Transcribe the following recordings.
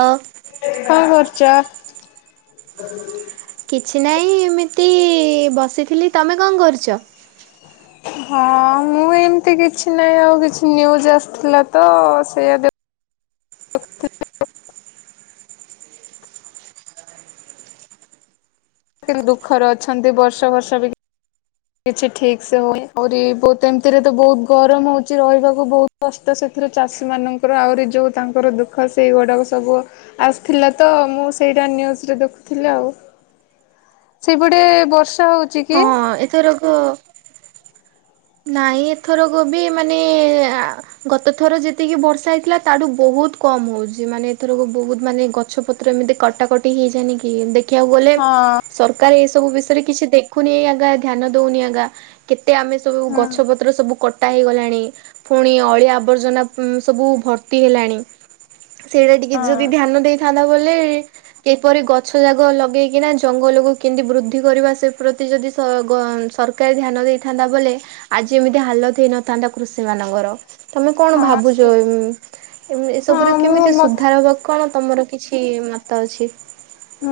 ଆଉ କଣ କରଛ? କିଛି ନାହିଁ ଏମିତି ବସିଥିଲି। ତମେ କଣ କରୁଛ? ହଁ ମୁଁ ଏମିତି କିଛି ନାହିଁ ଆଉ କିଛି ନ୍ୟୁଜ୍ ଆସିଥିଲା ତ ସେଇଆ ଦେଖୁଥିଲି। ନ୍ତୁ ଦୁଃଖରେ ଅଛନ୍ତି ବର୍ଷ ବର୍ଷ ବି କିଛି ଠିକ ସେ ହଉଏ ଆହୁରି ବହୁତ ଏମିତିରେ ତ ବହୁତ ଗରମ ହଉଛି, ରହିବାକୁ ବହୁତ କଷ୍ଟ ସେଥି ଚାଷୀ ମଙ୍କର ଆହୁରି ଯେଉଁ ତାଙ୍କର ଦୁଃଖ ସେଇଗୁଡ଼ାକ ସବୁ ଆସିଥିଲା, ତ ମୁଁ ସେଇ ନ୍ୟୁଜରେ ଦେଖୁଥିଲେ ଆଉ। ହ୍ ସେପଟେ ବର୍ଷା ହଉଛି କି? ଏଥରକ ହଁ। ନାଇଁ ଏଥର ଗୋବି ମାନେ ଗତ ଥର ଯେତିକି ବର୍ଷା ହେଇଥିଲା ତାଠୁ ବହୁତ ବହୁତ କମ ହଉଛି ମାନେ ଏଥରକୁ ବହୁତ ମାନେ ଗଛ ପତ୍ର ଏମିତି କଟାକଟି ହେଇଯାଇନିକି ଦେଖିବାକୁ ଗଲେ ହଁ ସରକାର ଏ ସବୁ ବିଷୟ କିଛି ଦେଖୁନି ଆଗା ଧ୍ୟାନ ଦଉନି ଆଗା କେତେ ଆମେ ସବୁ ହୁଁ ଗଛ ପତ୍ର ସବୁ କଟା କଟା ହେଇଗଲାଣି ପୁଣି ଅଳିଆବର୍ଜନା ସବୁ ଭର୍ତ୍ତି ହେଲାଣି। ସେଇଟା ଟିକେ ଯଦି ହଁ ଧ୍ୟାନ ଦେଇଥାନ୍ତା ବୋଲେ କିପରି ଗଛ ଜାଗ ଲଗେଇକିନା ଜଙ୍ଗଲକୁ କେମତି ବୃଦ୍ଧି କରିବା ସେ ପ୍ରତି ଯଦି ସ ଗ ସରକାର ଧ୍ୟାନ ଦେଇଥାନ୍ତା ବୋଲେ ଆଜି ଏମିତି ହାଲତ ହେଇନଥାନ୍ତା, କୃଷି ମାନଙ୍କର ତମେ କଣ ହଁ ସେ ଭାବୁଛ? ହଁ ଏସବୁରେ ମୁଁ କେମିତି ମତେ ସୁଧାର ହବ କଣ ତମର କିଛି ମତା ଅଛି?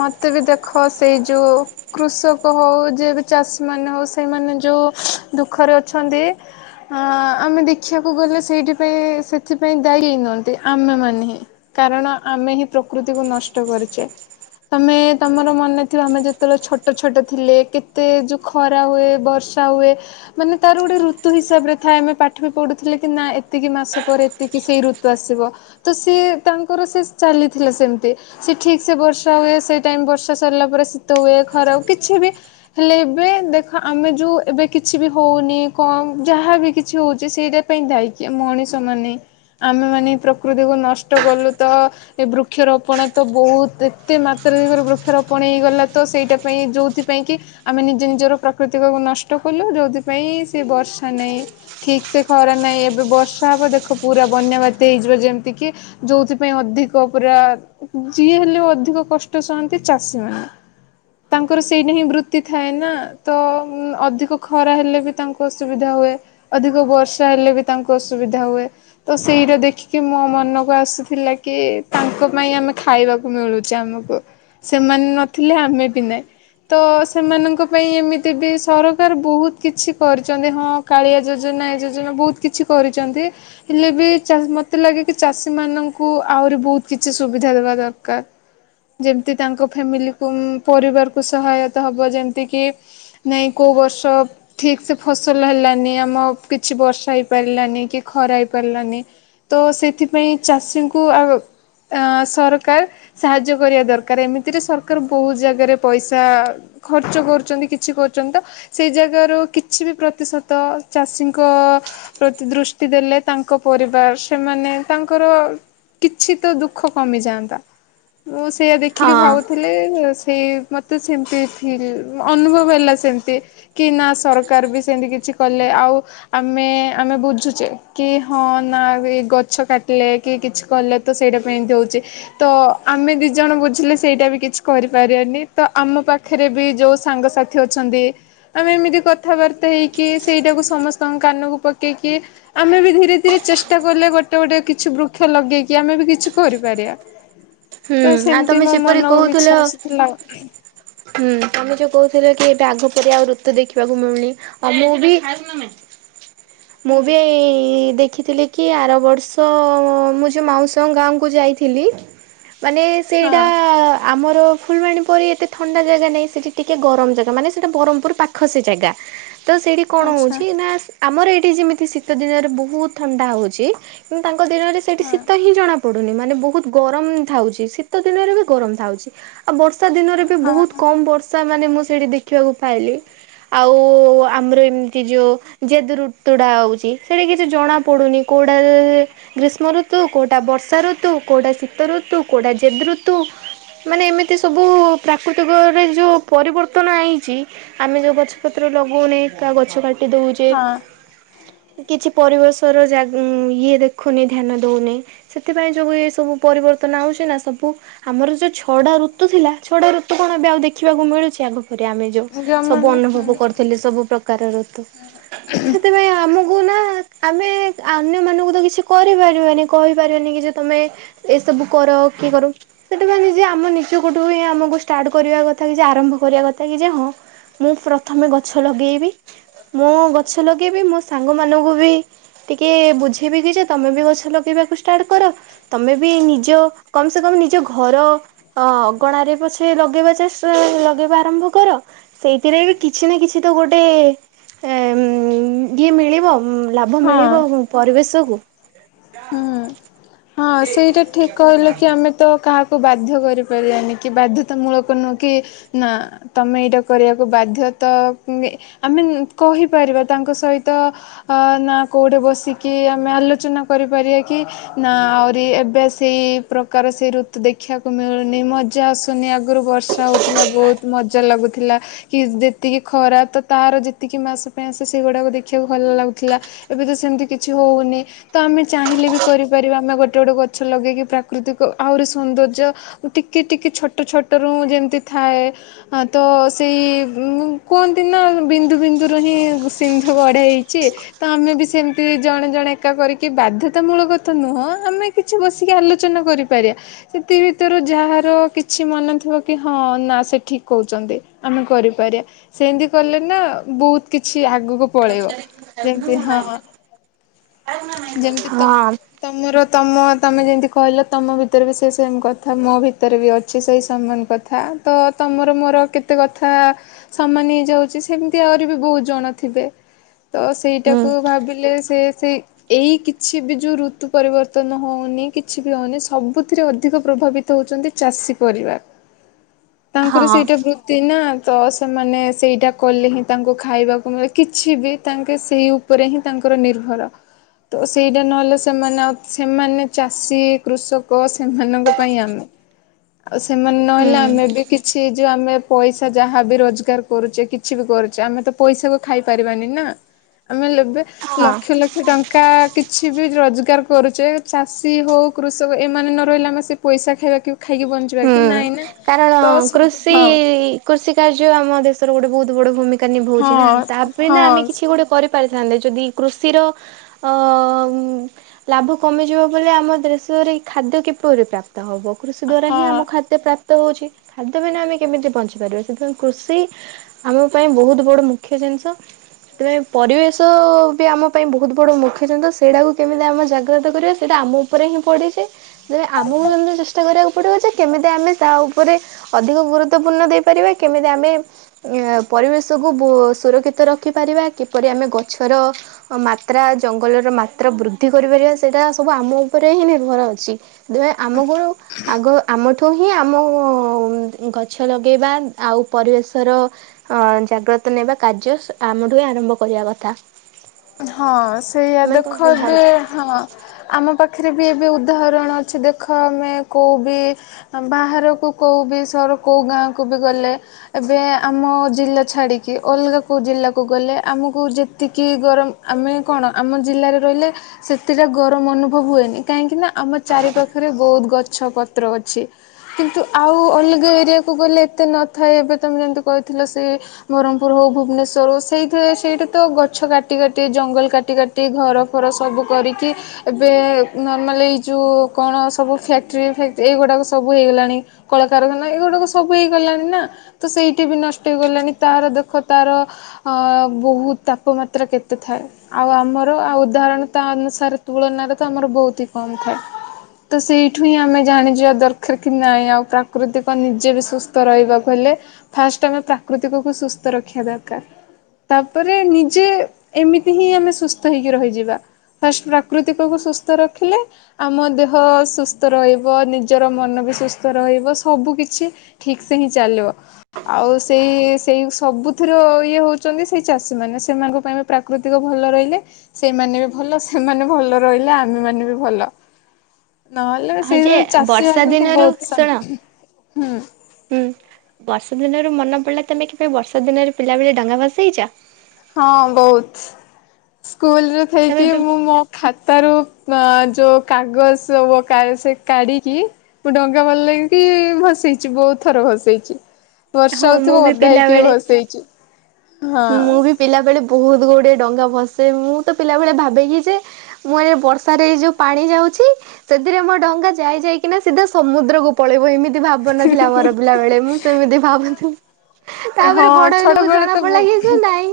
ମତେ ବି ଦେଖ ସେଇ ଯୋଉ କୃଷକ ହଉ ଯ ବି ଚାଷୀ ମାନେ ହଉ ସେଇମାନେ ଯଉ ଯଉ ଦୁଃଖରେ ଅଛନ୍ତି ଅ ଆମେ ଦେଖିବାକୁଗଲେ ସେଇଥିପାଇଁ ସେଥିପାଇଁ ଦାୟୀ ନୁହନ୍ତି ଆମେ ମାନେ ହିଁ କାରଣ ଆମେ ହିଁ ପ୍ରକୃତିକୁ ନଷ୍ଟ କରିଚେ। ତମେ ତମର ମନେ ଥିବା ଆମେ ଯେତେବେଳେ ଛୋଟ ଛୋଟ ଥିଲେ କେତେ ଯୋଉ ଖରା ହୁଏ ବର୍ଷା ହୁଏ, ମାନେ ତାର ଗୋଟେ ଋତୁ ହିସାବରେ ଥାଏ ଆମେ ପାଠ ବି ପଢୁଥିଲେ କି ନା ଏତିକି ମାସ ପରେ ଏତିକି ସେଇ ଋତୁ ଆସିବ ତ ସି ତାଙ୍କର ସେ ଚାଲିଥିଲା ସେମିତି ସେ ଠିକ ସେ ବର୍ଷ ହୁଏ, ସେଇ ଟାଇମ୍ ବର୍ଷା ସରିଲା ପରେ ସିତ ହୁଏ, ଖରା ହୁଏ କିଛି ବି ହେଲେ ଏବେ ଦେଖ ଆମେ ଯଉ ଏବେ କିଛି ବି ହଉନି, କମ ଯାହାବ କିଛି ହଉଚି ସେଇଟା ପାଇଁ ଦାୟୀ କିଏ ମଣିଷ ମାନେ। ଆମେ ମାନେ ପ୍ରକୃତିକୁୁ ନଷ୍ଟ କଲୁ ତ ଏ ବୃକ୍ଷରୋପଣ ତ ବହୁତ ଏତେ ମାତ୍ର ରେ ବୃକ୍ଷ ରୋପଣ ହେଇଗଲା ତ ସେଇଟା ପାଇଁ ଯୋଉଥିପାଇଁ କି ଆମେ ନିଜ ନିଜର ପ୍ରକୃତିକୁ ନଷ୍ଟ କଲୁ ଯୋଉଥିପାଇଁ ସେ ବର୍ଷା ନାହିଁ ଠିକ ସେ ଖରା ନାହିଁ ଏବେ ବର୍ଷା ହବ ଦେଖ ପୁରା ବନ୍ୟା ବାତ୍ୟା ହେଇଯିବ ଯେମିତି କି ଯୋଉଥିପାଇଁ ଅଧିକ ପୁରା ଯିଏ ହେଲେ ଅଧିକ କଷ୍ଟ ସହନ୍ତି ଚାଷୀମାନେ। ତାଙ୍କର ସେଇଟା ହିଁ ବୃତ୍ତି ଥାଏ ନା ତ ଅଧିକ ଖରା ହେଲେ ବି ତାଙ୍କୁ ଅସୁବିଧା ହ ହୁଏ ଅଧିକ ବର୍ଷା ହେଲେ ବି ତାଙ୍କୁ ଅସୁବିଧା ହୁଏ, ତ ସେଇଟା ଦେଖିକି ମୋ ମନକୁ ଆସ ଥିଲା କି ତାଙ୍କ ପାଇଁ ଆମେ ଖାଇବାକୁ ମିଳୁଚି ଆମକୁ। ସେମାନେ ନଥିଲେ ଆମେ ବି ନାହିଁ। ତ ସେମାନଙ୍କ ପାଇଁ ଏମିତି ବି ସରକାର ବହୁତ କିଛି କରିଚନ୍ତି ହଁ କାଳିଆ ଯୋଜ ନା ବହୁତ କିଛି କରିଚନ୍ତି ହେଲେ ବି ଚା ମତେ ଲାଗେ କି ଚାଷୀ ମାନଙ୍କୁ ଆହୁରି ବହୁତ କିଛି ସୁବିଧା ଦେବା ଦରକାର। [inaudible] ଯେମିତି ତାଙ୍କ ଫ୍ୟାମିଲି ପାଇଁ ପରିବାର କ ସହାୟତା ହବ ଯେମତି କି ନାଇଁ କୋଉ ବର୍ଷ ଠିକ ସେ ଫସଲ ହେଲାନି ଆମ କିଛି ବର୍ଷା ହେଇପାରିଲାନି କି ଖରା ହେଇପାରିଲାନି ତ ସେଥିପାଇଁ ଚାଷୀଙ୍କୁ ଆଉ ସରକାର ସାହାଯ୍ୟ କ କରିବା ଦରକାର। ଏମିତିରେ ସରକାର ବହୁତ ଜାଗାରେ ପଇସା ଖର୍ଚ୍ଚ କରୁଚନ୍ତି କିଛି କରୁଚନ୍ତି ତ ସେ ଜାଗାରୁ କିଛି ବି ପ୍ରତିଶତ ଚାଷୀଙ୍କ ପ୍ରତି ଦୃଷ୍ଟି ଦେଲେ ତାଙ୍କ ପରିବାର ସେମାନେ ତାଙ୍କର କିଛି ତ ଦୁଃଖ କମିଯାନ୍ତା। ମୁଁ ସେଇଆ ହଁ ଦେଖିକି ଭାବୁଥିଲି ମତେ ସେମତି ଫିଲ୍ ଅନୁଭବ ହେଲା ସେମତି, କି ନା ସରକାର ବି ସେମିତି କିଛି କଲେ ଆଉ ଆମେ ଆମେ ବୁଝୁଚେ କି ହଁ ନା ଗଛ କାଟିଲେ କି କିଛି କଲେ ତ ସେଇଟା ପାଇଁ ଏମିତି ହଉଚି ତ ଆମେ ଦି ଜଣ ବୁଝିଲେ ସେଇଟା ବି କିଛି କରିପାରିବାନି ତ ଆମ ପାଖରେ ବି ଯୋଉ ସାଙ୍ଗସାଥି ଅଛନ୍ତି ନ୍ତି। ଆମେ ଏମିତି କଥାବାର୍ତ୍ତା ହେଇକି ସେଇଟାକୁ ସମସ୍ତଙ୍କ କାନକୁ ପକେଇକି ଆମେ ବି ଧୀରେ ଧୀରେ ଚେଷ୍ଟା କଲେ ଗୋଟେ ଗୋଟେ କିଛି ବୃକ୍ଷ ଲଗେଇକି ଆମେ ବି କିଛି କରିପାରିବା। ହୁଁ ତ ଆଉ ସେମିତି ତମେ ମୋ ଯେପରି ମନକୁ କହୁଥିଲ କିଛି ଆସିଥିଲା। ହୁଁ ତମେ ଯୋଉ କହୁଥିଲ କି ଏଟା ଆଗ ଆଉ ଋତୁ ଦେଖିବାକୁ ମିଳୁନି ଆଉ ମୁଁ ବି ମୁଁ ବି ଏଇ ଦେଖିଥିଲି କି ଆର ବର୍ଷ ମୁଁ ଯଉ ମାଉସୀ ଗାଁକୁ ଯ ଯାଇଥିଲି, ମାନେ ସେଇଟା ହଁ ଆମର ଫୁଲବାଣୀ ପରି ଏତେ ଥଣ୍ଡା ଜାଗା ନାହିଁ ସେଠି ଟିକେ ଗରମ ଜାଗା ମାନେ ସେଟା ବରହମପୁର ପାଖ ସେେ ଜାଗା ତ ସେଇଠି କଣ ଆଚ୍ଛା ହଉଚି ନା ଆମର ଏଇଠି ଯେମିତି ଶୀତ ଦିନରେ ବହୁତ ଥଣ୍ଡା ହଉଚି କିନ୍ତୁ ତାଙ୍କ ତ ଦିନରେ ସେଇଠି ହଁ ଶୀତ ହିଁ ଜଣାପଡ଼ୁନି ମାନେ ବହୁତ ଗରମ ଥାଉଚି, ଶୀତ ଦିନରେ ବି ଗରମ ଥାଉଚି। ଆଉ ବର୍ଷା ଦିନ ରେ ବି ବହୁତ୍ ହଁ କମ ବର୍ଷା ତାମାନେ ମୁଁ ସେଇଠି ଦେଖିବାକୁ ପାଇଲି ଆଉ ଆମର ଏମିତି ଯୋଉ ଜେ ରୁତୁଟା ହଉଚି ସେଠି କିଛି ଜଣା ପଡୁନି କ ଉଟା ଗ୍ରୀଷ୍ମ ଋତୁ କଉଟା ବର୍ଷା ଋତୁ କଉଟା ଶୀତ ଋତୁ ତୁ କୋଡ଼ା ଯେଦ ଋତୁ [inaudible] ଗଛ ଲହଉନାଇ ଗଛ କାଟି ଦେଉଚେ। ହଁ କିଛି ପରିବେଶର ଯା ଇଏ ଦେଖୁନି, ଧ୍ୟାନ ଦଉନି ସେଥିପାଇଁ ଯଉ ଭଳିଆ ଏ ସବୁ ପରିବର୍ତ୍ ତ ନାଉଛି ନା ସବୁ ଆମର ଯେଉଁ ଛଅ ଟା ଋତୁ ଥିଲା ଛଅ ଟା ଋତୁ କଣ ବି ଆଉ ଦେଖିବାକୁ ମିଳୁଛି ଆଗ ଆମେ ଯୋଉ ସବୁ ଜମା ଅନୁଭବ କରୁଥିଲେ ସବୁ ପ୍ରକାର ଋତୁ ସେଥିପାଇଁ ଆମ ମୁଁ ନା ଆମେ ଅନ୍ୟ ମାନଙ୍କୁ ତ କିଛି କରିପାରିବାନି କହିପାରିବାନି କି ଯେ ତମେ ଏ ସବୁ କର କିଏ କର ସେଟା ମାନେ ଆମ ନିଜ କଠୁ ହିଁ ଆମକୁ ଷ୍ଟାର୍ଟ କରିବା କଥା କିଛି ଆରମ୍ଭ କରିବା କଥା କିଯେ ହଁ ମୁଁ ପ୍ରଥମେ ଗଛ ଲଗେଇବି ମୁଁ ଗଛ ଲଗେଇବି ମୋ ସାଙ୍ଗ ମାନଙ୍କୁ ବି ଟିକେ ବୁଝେଇବି କି ଯେ ତମେ ବି ଗଛ ଲଗେଇବାକୁ ଷ୍ଟାର୍ଟ କର ତମେ ବି ନି ନିଜ କମ୍ ସେ କମ୍ ନିଜ ଘର ଅଗଣାରେ ପଛେ ଲଗେଇବା ଚାଷ ଲଗେଇବା ଆରମ୍ଭ କର ସେଇଥିରେ ବି କିଛି ନା କିଛି ତ ଗୋଟେ ଏ ଉଁ ଇଏ ମିଳିବ ଉଁ ଲାଭ ହଁ ମିଳିବ ପରିବେଶକୁ? ହଁ ସେଇଟା ଠିକ୍‌ କହିଲ କି ଆମେ ତ କାହାକୁ କୁ ବାଧ୍ୟ କରିପାରିବାନି କି ବାଧ୍ୟତାମୂଳକ ନୁହେଁ କି ନା ତମେ ଏଇଟା କରିବାକୁ ବାଧ୍ୟ ତ ଆମେ କହିପାରିବା ତାଙ୍କ ସହିତ ନା କୋଉଠି ବସିକି କି ଆମେ ଆଲୋଚନା କରିପାରିବା କି ନା ଆହୁରି ଏବେ ସେଇ ପ୍ରକାର ସେଇ ଋତୁ ଦେଖିବାକୁ ମିଳୁନି ମ ଯାହା ଶୁନି ଆଗରୁ ବର୍ଷା ହଉଥିଲା ବହୁତ ମଜା ଲାଗୁଥିଲା। ଥିଲା କି ଯେତିକି ଖରା ତ ତାର ଯେତିକି ମାସ ପାଇଁ ଆସେ ସେଗୁଡ଼ାକ ଦେଖିବାକୁ ଭଲ ଲାଗୁଥିଲା। ଏବେ ତ ସେମିତି କିଛି ହଉନି। ତ ଆମେ ଚାହିଁଲେ ବି କରିପାରିବା ଆମେ ଗୋଟେ ଗୋଟେ ଗଛ ଲଗେଇକି ପ୍ରାକୃତିକ ଆହୁରି ସୌନ୍ଦର୍ଯ୍ୟ ଟି କି ଟିକେ ଛୋଟ ଛୋଟରୁ ଯେମିତି ଥାଏ ତ ସେଇ ଉଁ କୁହନ୍ତି ନା ବିନ୍ଦୁ ବିନ୍ଦୁରୁ ହିଁ ସିନ୍ଧୁ ଗଢା ହେଇଛି ତ ଆମେ ବି ସେମିତି ଜଣେ ଜଣେ ଏକା କରି କି ବାଧ୍ୟତାମୂଳକ କଥା ନୁହଁ ଆମେ କିଛି ବସିକି ଆଲୋଚନା କରିପାରିବା ସେଥି ଭିତରେ ଯାହା ର କିଛି ମନେ ଥିବ କି ହଁ ନା ସେ ଠିକ କହୁଛନ୍ତି। ଆମେ କରିପାରିବା ସେମ୍ ତି କଲେ ନା ବହୁତ କିଛି ଆଗକୁ ପଳେଇବ ଯେମିତି ହଁ। ଯେମିତି ତ ହଁ ତମର ତମ ତମେ ଯେମିତି କହିଲ ତମ ଭିତରେ ବି ସେ ସେମ୍ କଥା ମୋ ଭିତରେ ବି ଅଛି ସେଇ ସମାନ କଥା ତ ତମର ମୋର କେତେ କଥା ସମାନ ହେଇଯାଉଛି ସେମିତି ଆହୁରି ବି ବହୁତ ଜଣ ଥିବେ। ତ ହୁଁ ସେଇଟାକୁ ଭାବିଲେ ସେ ସେଇ ଏଇ କିଛି ବି ଯୋଉ ଋତୁ ପରିବର୍ତ୍ତନ ହଉନି କିଛି ବି ହଉନି ସବୁଥିରେ ଅଧିକ ପ୍ରଭାବିତ ହଉଛି। ଚନ୍ତି ଚାଷୀ ପରିବା। ତାଙ୍କର ହଁ ସେଇଟା ବୃତ୍ତି ନା ତ ସେମାନେ ସେଇଟା କଲେ ହିଁ ତାଙ୍କୁ ଖାଇବାକୁ ମିଳେ କିଛି ବି ତାଙ୍କେ ସେଇ ଉପରେ ହିଁ ତାଙ୍କ ଉପରେ ନିର୍ଭର। ତ ସେଇଟା ନହେଲେ ସେମାନେ ଆଉ ସେମାନେ ଚାଷୀ କୃଷକ ସେମାନଙ୍କ ପାଇଁ ଆମେ ଆଉ ସେମାନେ ହୁଁ ନହେଲେ ଆମେ ବି କିଛି ଯୋଉ ଆମେ ପଇସା ଯାହାବି ରୋଜଗାର କରୁଛେ କିଛି ବି କ କରୁଚେ ଆମେତ ପଇସା କୁ ଖାଇପାରିବାନି ନା ଆମେ ଲେବେ ହଁ। ଲକ୍ଷ୍ୟ ଲକ୍ଷ୍ୟ ଟ ଆ କିଛି ବି ରୋଜଗାର କରୁଛେ ଚାଷୀ ହଉ କୃଷକ ଏମାନେ ନ ରହିଲେ ଆମେ ସେ ପଇସା ଖାଇବା କି ଖାଇକି ବଞ୍ଚିବା କି? ହୁଁ। ନାଇଁ ନା କାରଣ ତ ସବୁ ହଁ କୃଷିଇ କୃଷି କାର୍ଯ୍ୟ ଆମ ଦେଶ ତୋର ଗୋଟେ ବହୁତ ବଡ ଭୂମିକା ନିଭାଉଛି ନା ହଁ ତାବିନା ଆମେ ହଁ କିଛି ଗୋଟେ କରି ପାରିଥାନ୍ତେ ଯଦି କୃଷିର ଅ ଅ ଅ ଉଁ ଉଁ ଲାଭ କମିଯିବ ବୋଲି ଆମ ଦେଶ ପରେ ଖାଦ୍ୟ କିପରି ପ୍ରାପ୍ତ ହବ କୃଷି ଦ୍ଵାରା ହିଁ ଆମ ହଁ ଖାଦ୍ୟ ପ୍ରାପ୍ତ ପ୍ତ ହଉଛି ଖାଦ୍ୟ ବିନା ଆମେ କେମିତି ବଞ୍ଚି ପାରିବା ସେଥିପାଇଁ କୃଷି ଆମ ପାଇଁ ବହୁତ ବଡ଼ ମୁଖ୍ୟ ଯେ ତିନିଶହ। ସେଥିପାଇଁ ପରିବେଶ ବି ଆମ ପାଇଁ ବହୁତ ବଡ ମୁଖ୍ୟଜିନିଷ ସେଇଟାକୁ କେମିତି ଆମେ ଜାଗ୍ରତ କରିବା ସେଇଟା ଆମ ଉପରେ ହିଁ ପଡିଛି ତବେ ଆମକୁ କେମିତି ଚେଷ୍ଟା କରିବାକୁ ପଡିବ କେମିତି ଆମେ ତା ଉପରେ ଅଧିକ ଗୁରୁତ୍ୱପୂର୍ଣ୍ଣ ଦେଇପାରିବା କେମିତି ଆମେ ଉଁ ପରିବେଶକୁ ବୋସ୍‌ ସୁରକ୍ଷିତ ରଖିପାରିବା କିପରି ଆମେ ଗଛର ମାତ୍ରା ଜଙ୍ଗଲର ମାତ୍ରା ବୃଦ୍ଧି କରିବା। ସେଟା ସବୁ ଆମ ଉପରେ ହିଁ ନିର୍ଭର ଅଛି ଆମକୁ ଆଗ ଆମ ହିଁ ଆମ ଗଛ ଲଗେଇବା ଆଉ ପରିବେଶର ଜାଗ୍ରତ ନ କାର୍ଯ୍ୟ ଆମଠୁ ହ ଆରମ୍ଭ କରିବା କଥା। ହଁ ସେଇଆା ତମେ କଣ ଦେଖ ଦୁେ ଭାବୁଛ? ହଁ ଆମ ପାଖ- ପାଖରେ ବି ଏବେ ଉଦାହରଣ ଅଛି ଦେଖ ଆମେ କୋଉ ବିି ବାହାରକୁ କଉ ବି ସର କୋଉ ଗାଁ କୁ ବି ଗଲେ ଏବେ ଆମ ଜିଲ୍ଲା ଛାଡିକି ଅଲଗା କୋଉ ଜିଲ୍ଲା ଗଲେ ଆମକୁ ଯେତିକି ଗରମ ଆମେ କଣ ଆମ ଜିଲ୍ଲାରେ ରହିଲେ ସେତିଟା ଗରମ ଅନୁଭବ ହୁଏନି କାହିଁକି ନା ଆମ ଚାରି ପାଖ ପାଖରେ ବହୁତ ଗଛ ପତ୍ର ଅଛି କିନ୍ତୁ ଆଉ ଅଲଗା ଏରିଆକୁ ଗଲେ ଏତେ ନଥାଏ। ତମେ ଯେମିତି କହିଥିଲ ସେ ବ୍ରହ୍ମପୁର ହଉ ଭୁବନେଶ୍ଵର ହଉ ସେଇଥି ସେଇଠା ତ ଗଛ କା କାଟି କାଟି ଜଙ୍ଗଲ କାଟି କାଟି ଘର ଫର ସବୁ କରିକି ଏବେ ନର୍ମାଲି ଏଇ ଯେଉଁ କଣ ସବୁ ଫ୍ୟାକ୍ଟ୍ରି ଫକ୍ଟି ଏଇଗୁଡାକ ସବୁ ହେଇଗଲାଣି କଳକାରଖାନା ଏଗୁଡାକ ସବୁ ହେଇଗଲାଣି ନା ତ ସେଇଠି ବି ନଷ୍ଟ ହେଇଗଲାଣି ତାର ଦେଖ ତାର ଅ ବହୁତ ତାପମାତ୍ରା ପତ୍ର କେତେ ଥାଏ ଆଉ ଆମର ଆଉ ଉଦାହରଣ ତା ଅନୁସାରେ ତୁଳନାରେ ତ ଆମର ବହୁତ ହିଁ କମ ଥାଏ। ତ ସେଇଠୁ ହିଁ ଆମେ ଜାଣିଯିବା ଦରକାର କି ନାଇଁ ଆଉ ପ୍ରାକୃତିକ ନିଜେ ବି ସୁସ୍ଥ ରହିବାକୁ ହେଲେ [unintelligible] ପ୍ରାକୃତିକକୁ ସୁସ୍ଥ ରଖିବା ଦରକାର ତାପରେ ନିଜେ ଏମିତି ହିଁ ଆମେ ସୁସ୍ଥ ହେଇକି ରହିଯିବା ଫାଷ୍ଟ ପ୍ରାକୃତିକକୁ ସୁସ୍ଥ ରଖିଲେ ଆମ ଦେହ ସୁସ୍ଥ ରହିବ ନିଜର ମନ ବି ସୁସ୍ଥ ରହିବ ସବୁ କିିଛି ଠିକ ସେ ହିଁ ଚାଲି ଆଉ ସେଇ ସେଇ ସବୁଥିର ଇଏ ହଉଛନ୍ତି ସେଇ ଚାଷୀ ମାନେ ସେମାନଙ୍କ ପାଇଁ ପ୍ରାକୃତିକ ଭଲ ରହିଲେ ସେମାନେ ବି ଭଲ ସେମାନେ ଭଲ ରହିଲେ ଆମେମାନୋନ ବି ଭଲ। ନହେଲେ ହଁ ଯେ ସେଇ ଚାଷୀ ବର୍ଷା ମାନଙ୍କୁ ଦିନରୁ ବହୁତ ସାନ ଶୁଣ ହୁଁ ହୁଁ ବର୍ଷା ଦିନରୁ ମନେ ପଡିଲା ତମେ କିବେ ବର୍ଷା ଦିନରେ ପିଲା ବଳେ ଡଙ୍ଗା ଭସେଇଛ? ହଁ ବହୁତ ସ୍କୁଲରେ ତମେ ଥଇକି ମୁଁ ମୋ ଖାତା ରୁ ଅ ଯୋଉ କାଗଜ ସେ କାଢିକି ମୁ ଡଙ୍ଗା ଭଲ ଲାଗକି ଭସ ହେଇଛି ବହୁତ ଥର ଭସେଇଛି ହଁ ବର୍ଷା ମୁଁ ହଉଥିବ ବି ଓ ଦା ହେଇକି ବି ପିଲାବେଳେ ଭସେଇ ଚି ମୁଁ ବି ପିଲାବେେଳେ ବହୁତ ଗୁଡ଼ିଏ ଡଙ୍ଗା ଭସେ ମୁଁ ତ ପିଲାବେଳେ ଭାବେ କିି ଯେ ମୁଁ ଏ ବର୍ଷାରେ ଏଇ ଯେଉ ପାଣି ଯାଉଛି ସେଥିରେ ମୋ ଡଙ୍ଗା ଯାଇ ଯାଇକିନା ସିଧା ସମୁଦ୍ରକୁ ପଳେଇବ ଏମିତି ଭାବ ନଥିଲା ମୋର ପିଲାବେଳେ ମୁଁ ସେମିତି ଭାବୁଥିଲି ତାପରେ ହଁ ବଡ ଛୋଟ ଲୋକ ବେଳେ ତ ଜଣା [unintelligible] ନାଇଁ।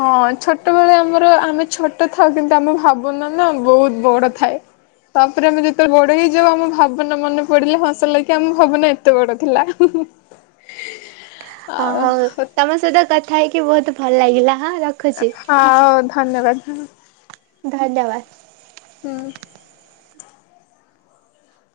ହଁ ଛୋଟ ବେଳେ ଆମର ଆମେ ଛୋଟ ଥାଉ କିନ୍ତୁ ଆମେ ଭାବୁନ ନା ବହୁତ ବହୁତ ବଡ ଥାଏ ତାପରେ ଆମେ ଯେତେବେଳେ ବଡ ହେଇଯାଉ ଆମ ଭାବନା ମନେ ପଡିଲେ ହସ ଲାଗ କିି ଆମ ଭାବନା ଏତେ ବଡ ଥିଲା- ହ ହଉ ଆଉ ତମ ସହିତ କଥା ହେଇକି ବହୁତ ଭଲ ଲାଗିଲା ହଁ ରଖୁଛି ହଉ ଧନ୍ୟବାଦ। ହୁଁ। ଧନ୍ୟବାଦ। [inaudible]